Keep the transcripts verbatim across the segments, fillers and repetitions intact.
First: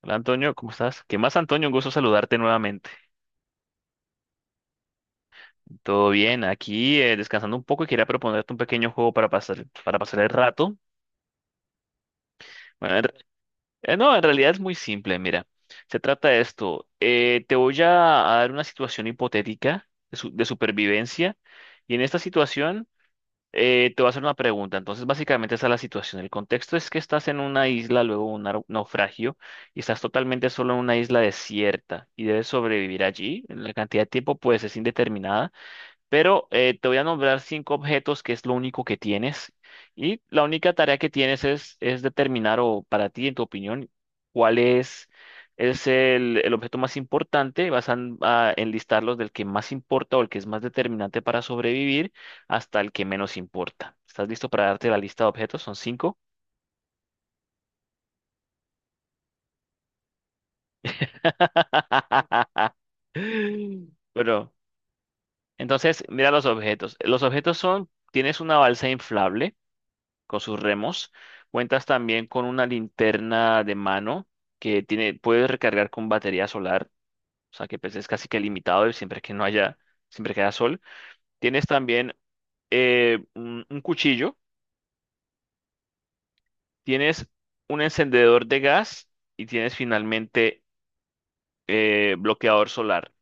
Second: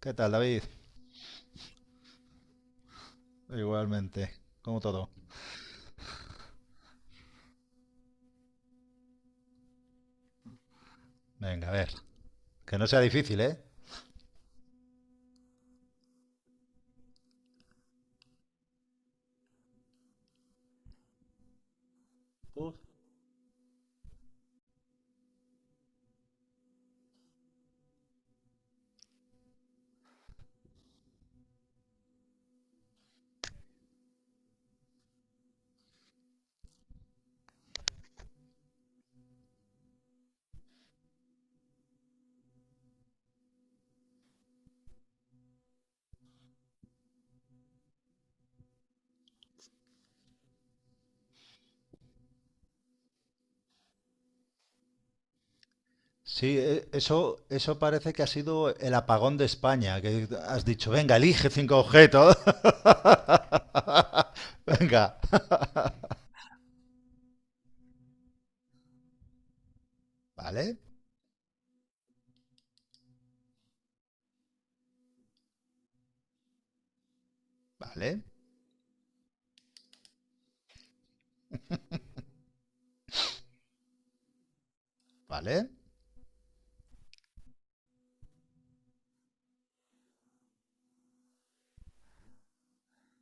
Hola ¿Qué tal, Antonio, David? ¿cómo estás? ¿Qué más, Antonio? Un gusto saludarte nuevamente. Igualmente, como todo. ¿Todo bien? Aquí eh, descansando un poco y quería proponerte un pequeño juego para pasar, para pasar el rato. Venga, a ver. Que no Bueno, sea en re- difícil, ¿eh? eh, no, En realidad es muy simple, mira. Se trata de esto. eh, te voy a, a dar una situación hipotética de, su- de supervivencia y en esta Uf, situación. Eh, te voy a hacer una pregunta. Entonces, básicamente esa es la situación. El contexto es que estás en una isla, luego un nau- naufragio, y estás totalmente solo en una isla desierta y debes sobrevivir allí. La cantidad de tiempo, pues, es indeterminada. Pero eh, te voy a nombrar cinco objetos que es lo único que tienes. Y la única tarea que tienes es, es determinar, o para ti, en tu opinión, cuál es, es el, el objeto más importante. Vas a, a enlistarlos del que más importa o el que es más determinante para sobrevivir hasta el que menos importa. ¿Estás listo para darte la lista de objetos? Son cinco. Sí, e- eso, eso parece que ha sido el apagón de España, que has dicho, venga, elige cinco objetos. Bueno, Venga. entonces mira los objetos. Los objetos son, tienes una balsa inflable con sus Vale, remos. Cuentas también con una linterna de mano que tiene, puedes recargar con batería solar, o sea que pues, es vale, casi que limitado y siempre que no haya, siempre que haya sol. Tienes también eh, un, un cuchillo, vale, tienes un encendedor de gas y tienes finalmente eh, bloqueador solar.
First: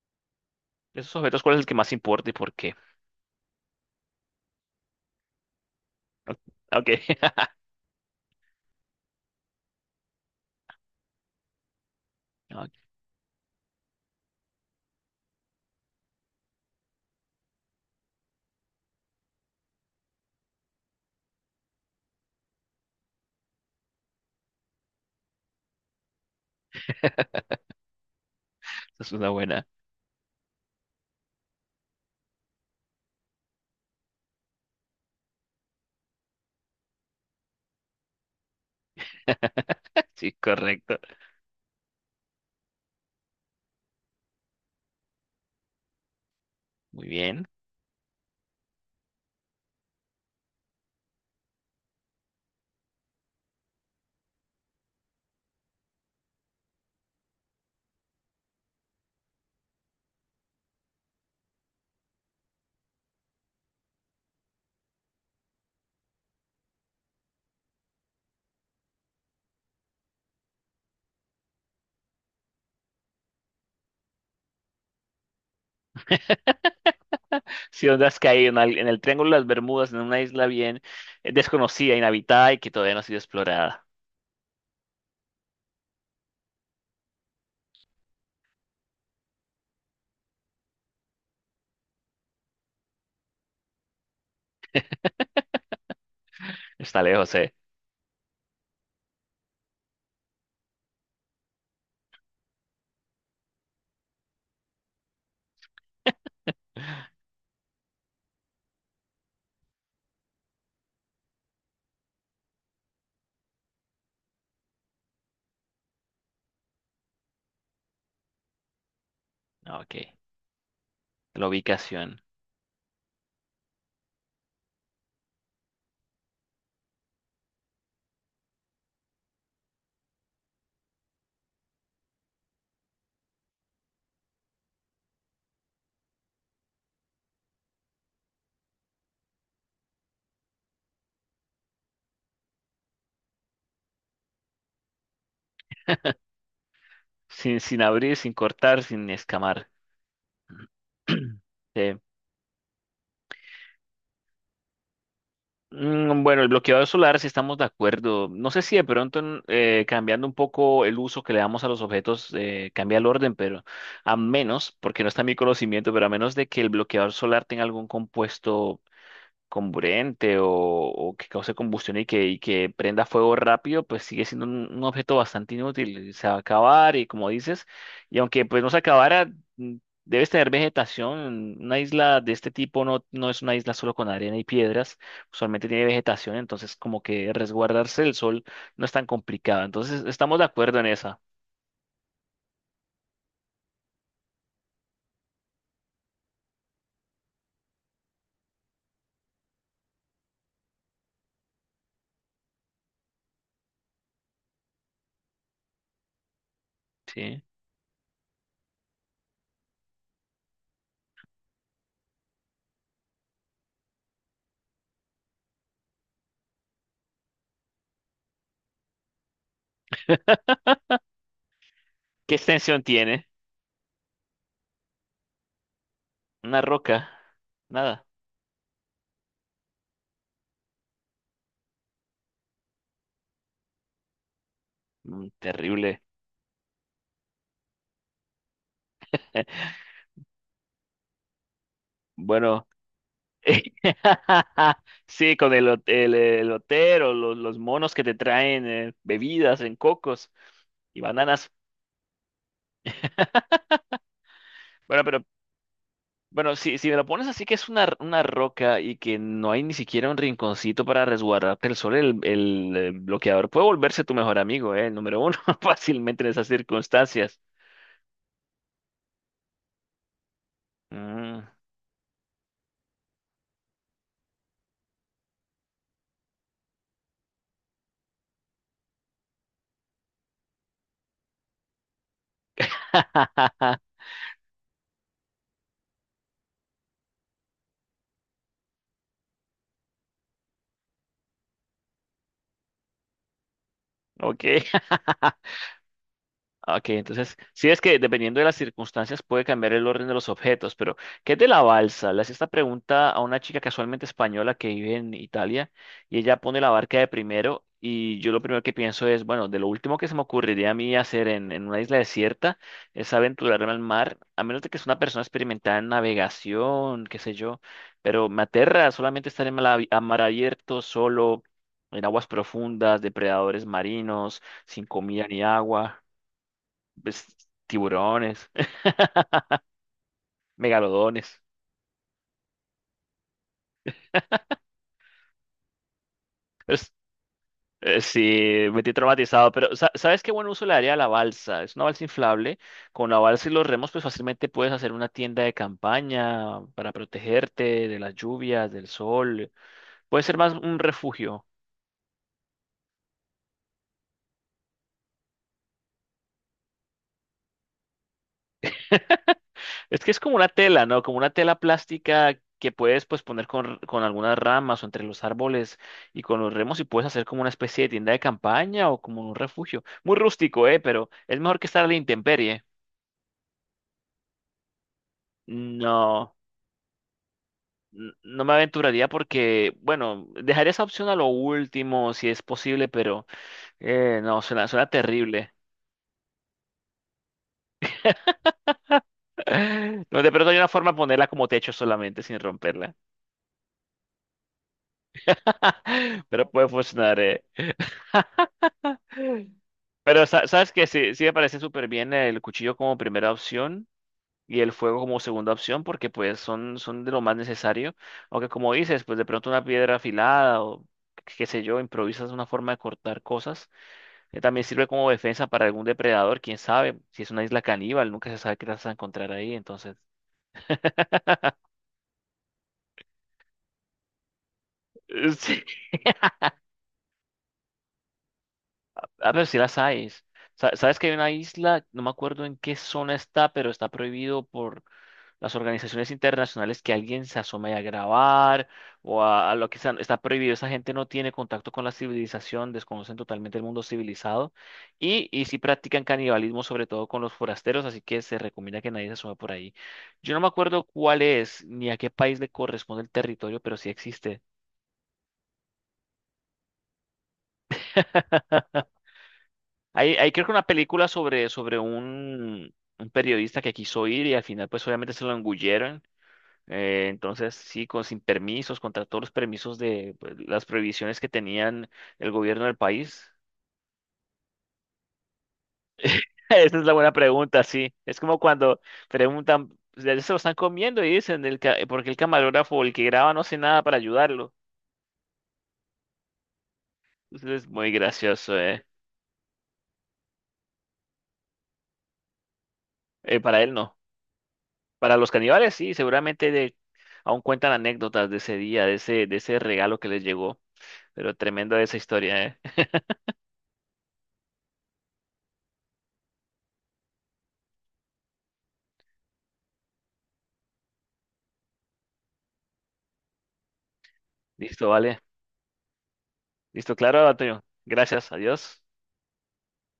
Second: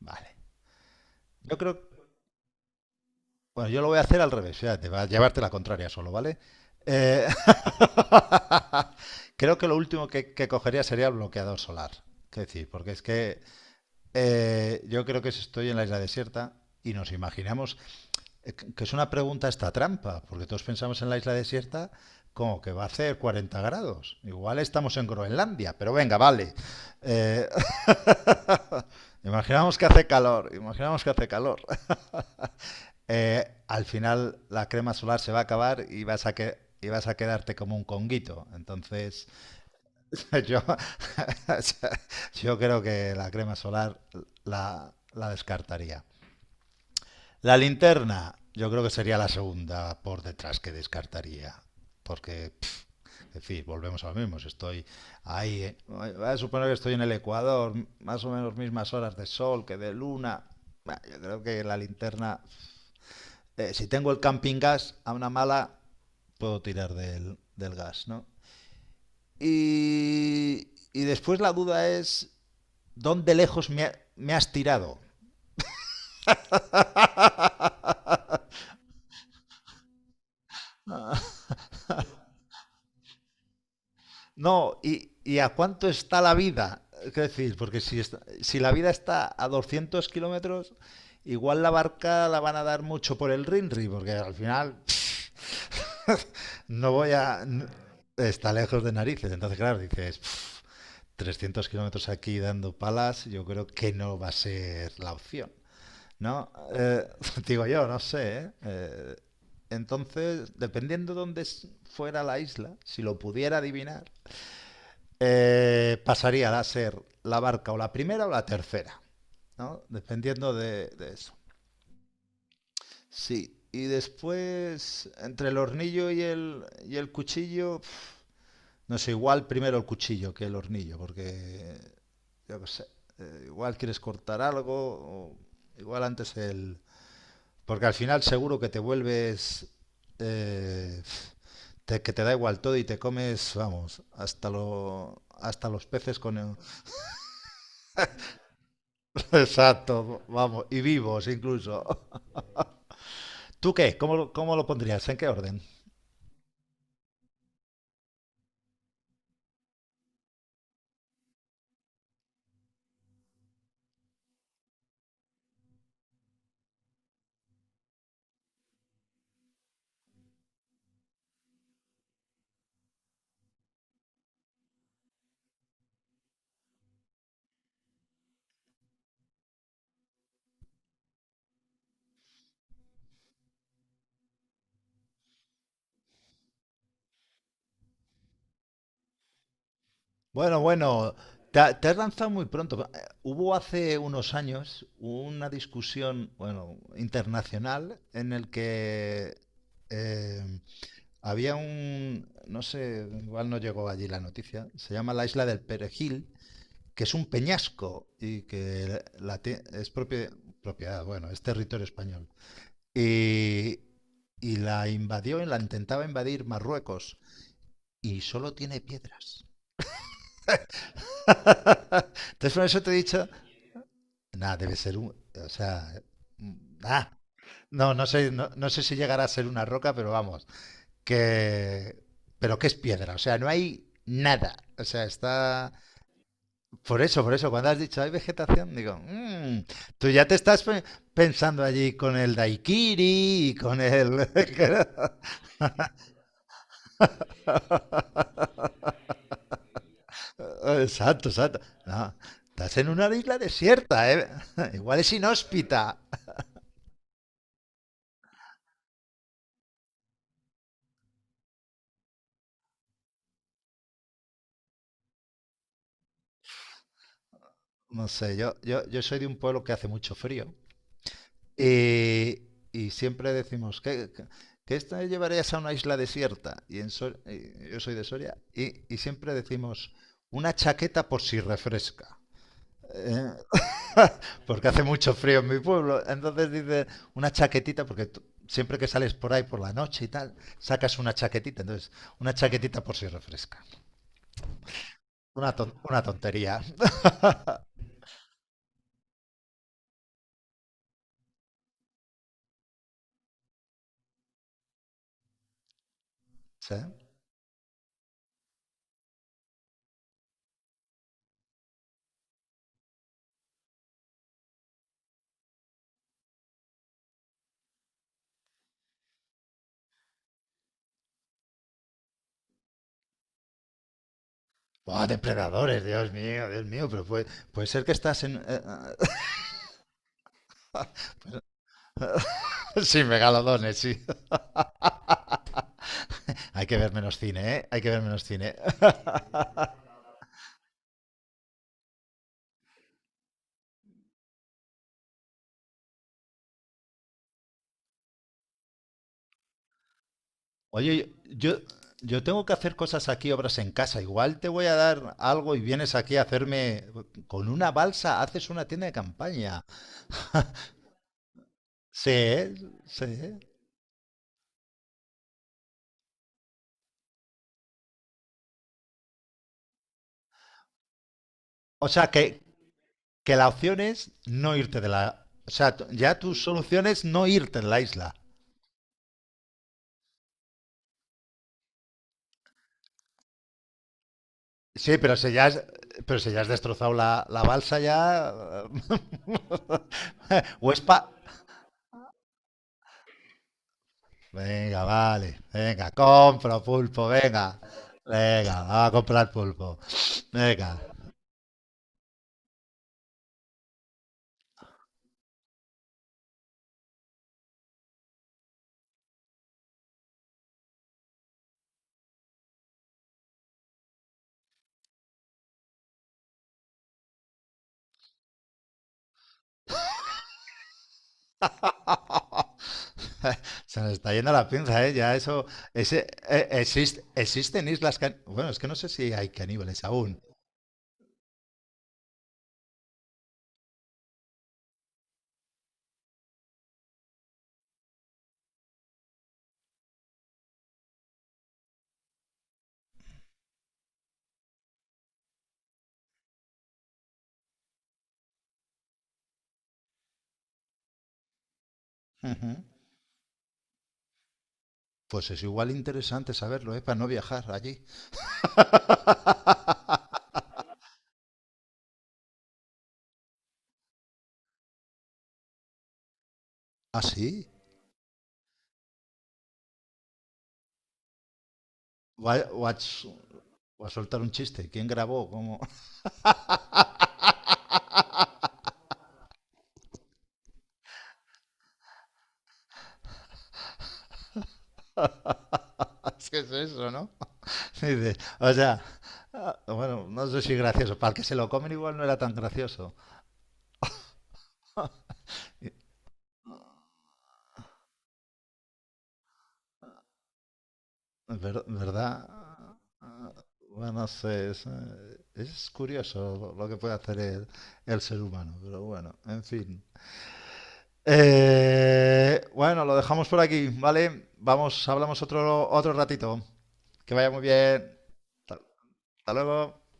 vale. De esos objetos, ¿cuál Yo es el que creo, más importa y por qué? bueno, yo lo voy a hacer al revés, fíjate, va a llevarte la contraria solo, ¿vale? Ok. Eh, Creo que lo último que, que cogería sería el bloqueador solar. Que Ok, decir, porque es que Eh, yo creo que si estoy en la isla desierta y nos imaginamos eh, que es una pregunta esta trampa, porque todos pensamos en la isla desierta como que va a hacer cuarenta grados. Igual estamos en Groenlandia, pero venga, vale. Eh, esa es una buena. Imaginamos que hace calor, imaginamos que hace calor. Eh, al final la crema solar se va a acabar y vas a que y vas a quedarte como un conguito. Entonces, Sí, yo, correcto. yo creo que la crema solar la, la descartaría. Muy bien. La linterna, yo creo que sería la segunda por detrás que descartaría. Porque, es decir, volvemos a lo mismo. Si estoy ahí, eh, voy a suponer que estoy en el Ecuador, más o menos mismas horas de sol que de luna. Bah, Yo creo que la linterna, eh, si tengo el camping gas a una mala, puedo tirar del, del gas, ¿no? Y, y después la duda es, ¿dónde lejos me, ha- me has tirado? Si donde has caído en, al- en el Triángulo de las Bermudas, en una isla bien eh, desconocida, inhabitada y que todavía no ha sido explorada. No, y, y ¿a cuánto está la vida? ¿Qué decir? Porque si, está- si la vida está a doscientos kilómetros, igual la barca la van a dar mucho por el Rinri, porque al final no Está voy lejos, a... ¿eh? n- Está lejos de narices, entonces claro, dices, "Pf, trescientos kilómetros aquí dando palas, yo creo que no va a ser la opción, ¿no? Eh, digo yo, no sé, ¿eh? Eh, entonces, dependiendo dónde s- fuera la isla, si lo pudiera adivinar, eh, pasaría a ser la barca o la primera o la tercera, Ah, ¿no? ok. Dependiendo de, de eso. La ubicación. Sí, y después entre el hornillo y el, y el cuchillo, pf, no sé, igual primero el cuchillo que el hornillo, porque yo qué sé, eh, igual quieres cortar algo, o igual antes el... Porque al final seguro que te vuelves... eh, te- que te da igual todo y te comes, vamos, hasta, lo, hasta los peces con el, Sin, sin abrir, sin cortar, sin escamar. exacto, vamos, y vivos incluso. Sí. ¿Tú qué? ¿Cómo, lo- cómo lo pondrías? ¿En qué orden? Mm, bueno, el bloqueador solar, si estamos de acuerdo. No sé si de pronto en- eh, cambiando un poco el uso que le damos a los objetos eh, cambia el orden, pero a menos, porque no está en mi conocimiento, pero a menos de que el bloqueador solar tenga algún compuesto comburente o, o que cause combustión y que, y que prenda fuego rápido, pues sigue siendo un, un objeto bastante inútil. Se va a acabar y como dices, y aunque pues no se acabara, mm, debes tener vegetación. Una isla de este tipo no, no es una isla solo con arena y piedras, usualmente tiene vegetación, entonces como que resguardarse del sol no es tan complicado. Entonces estamos de Bueno, acuerdo en bueno, esa, te, ha- te has lanzado muy pronto. Eh, Hubo hace unos años una discusión, bueno, internacional en el que eh, había un, no sé, igual no llegó allí la noticia, se llama la Isla del Perejil, que es un ¿sí? peñasco y que la, tie- es propia, propiedad, bueno, es territorio español. Y, y la invadió y la intentaba invadir Marruecos y solo tiene piedras. ¿Qué Entonces por extensión eso te he tiene? dicho, nada, debe ser un, o sea, Una roca, ah, no, nada. no sé, no, no sé si llegará a ser una roca, pero vamos, que, pero que es piedra, o sea, no hay nada. O sea, Mm, está. terrible. Por eso, por eso, cuando has dicho hay vegetación, digo, "Mm, tú ya te estás pensando allí con el Bueno. daiquiri y con el. Sí, con el, hot- el, el lotero, los, los monos que te traen eh, bebidas en cocos Ah, y exacto, bananas. exacto. No, estás en una isla desierta, ¿eh? Igual Bueno, es pero inhóspita. bueno, si, si me lo pones así que es una, una roca y que no hay ni siquiera un rinconcito para resguardarte el sol, el, el, eh, bloqueador puede volverse tu mejor amigo, eh, el número uno, fácilmente en esas circunstancias. No sé, yo, yo, yo soy de un pueblo que hace mucho frío Mm. y, y siempre decimos, ¿qué, qué, qué te llevarías a una isla desierta? Y en Sor- y yo soy de Soria y, y siempre decimos, una chaqueta por si refresca. ¿Eh? Porque hace mucho frío en mi pueblo. Entonces dice una chaquetita, porque tú- siempre que sales por ahí por la noche y tal, sacas una chaquetita. Entonces, una chaquetita por si refresca. Ok. Una, ton- una tontería. Ah, ok, entonces, sí es que dependiendo de las circunstancias puede cambiar el orden de los objetos, pero ¿qué es de la balsa? Le hacía esta pregunta a una chica casualmente española que vive en Italia y ella pone la Sí. barca de primero y yo lo primero que pienso es, bueno, de lo último que se me ocurriría a mí hacer en, en una isla desierta es aventurarme al mar, a menos de que sea una persona experimentada en navegación, qué sé yo, pero me aterra solamente estar en mala- a mar abierto, solo, en aguas profundas, depredadores marinos, sin Buah, comida ni depredadores, agua, Dios mío, Dios mío, pero pues, puede, puede ser que estás en... tiburones, eh, megalodones. sí, megalodones, sí. Hay que Es- ver menos cine, ¿eh? Hay que eh, ver sí, menos cine. me tiene traumatizado, pero sa- ¿sabes qué buen uso le daría a la balsa? Es una balsa inflable. Con la balsa y los remos, pues fácilmente puedes hacer una tienda de campaña para protegerte de las lluvias, del sol. Puede ser más un Oye, refugio. yo, yo tengo que hacer cosas aquí, obras en casa. Igual te voy a dar algo y vienes aquí a hacerme con una balsa, haces una tienda de campaña. Es que es como una tela, ¿no? Como una tela Sí, plástica que puedes pues sí. poner con, con algunas ramas o entre los árboles y con los remos y puedes hacer como una especie de tienda de campaña o como un refugio. Muy rústico, ¿eh? Pero es mejor que estar a O la sea, que, intemperie. que la opción es no irte de la... O sea, t- ya tu No, solución es no irte de la n- isla. no me aventuraría porque, bueno, dejaría esa opción a lo último si es posible, pero eh, no, suena, suena Sí, pero si ya terrible. has, pero si ya has destrozado la, la balsa ya... No, de pronto hay una o es forma de pa- ponerla como techo solamente sin romperla. venga, vale. Venga, Pero compro puede pulpo, funcionar, eh. venga. Venga, va a comprar pulpo. Pero sa- sabes Venga. que sí, sí me parece súper bien el cuchillo como primera opción y el fuego como segunda opción porque pues son, son de lo más necesario. Aunque como dices, pues de pronto una piedra afilada o qué sé yo, improvisas una forma de cortar cosas, que también sirve como defensa para algún depredador, quién sabe, si es una isla caníbal, nunca se sabe qué las vas a encontrar ahí, entonces, Se nos está yendo la pinza, ¿eh? Ya eh, eso... sí. ese, eh, exist- existen islas... can- bueno, es que no sé Ah, si hay pero sí las caníbales hay. aún. Sa- Sabes que hay una isla, no me acuerdo en qué zona está, pero está prohibido por las organizaciones internacionales que alguien se asome a grabar o a, a lo que sea, está prohibido. Esa gente no tiene contacto con la civilización, desconocen totalmente el mundo civilizado y, y sí practican canibalismo, sobre todo con los forasteros, así que se recomienda que nadie se asome por ahí. Yo no me acuerdo cuál es ni a qué país le Ujú. corresponde el territorio, pero sí existe. Pues es igual interesante saberlo, ¿eh? Para no viajar allí. Hay, hay creo que una película sobre, sobre un, un periodista que quiso ir y al final pues obviamente se lo engullieron. ¿Ah, Eh, sí? Entonces, sí, con, sin permisos, contra todos los permisos de pues, las prohibiciones que tenían el Voy a, gobierno voy a del ch- país. voy a soltar un chiste. ¿Quién grabó? ¿Cómo? Esa es la buena pregunta, sí. Es como cuando preguntan, "¿De- se lo están comiendo?" Y dicen, el ca- eh, porque el camarógrafo, o el que graba, no hace nada para ayudarlo. Es que es eso, ¿no? Entonces, es muy Dice, o gracioso, sea, ¿eh? ah, bueno, no sé si gracioso. Para el que se lo comen igual no era tan gracioso. Eh, para él no. Para los Y, caníbales, sí, seguramente, de, aún cuentan anécdotas de ese día, de ese, de ese regalo que les llegó. Pero ver- tremenda esa ¿verdad? historia, ¿eh? Ah, bueno, no sé, es, eh, es curioso lo, lo que puede hacer el, el ser humano, pero bueno, en fin. Eh, bueno, lo dejamos por aquí, ¿vale? Listo, Vamos, hablamos vale. otro, otro ratito. Listo, Que claro, vaya muy Antonio. bien. Gracias, Hasta adiós. Hasta luego.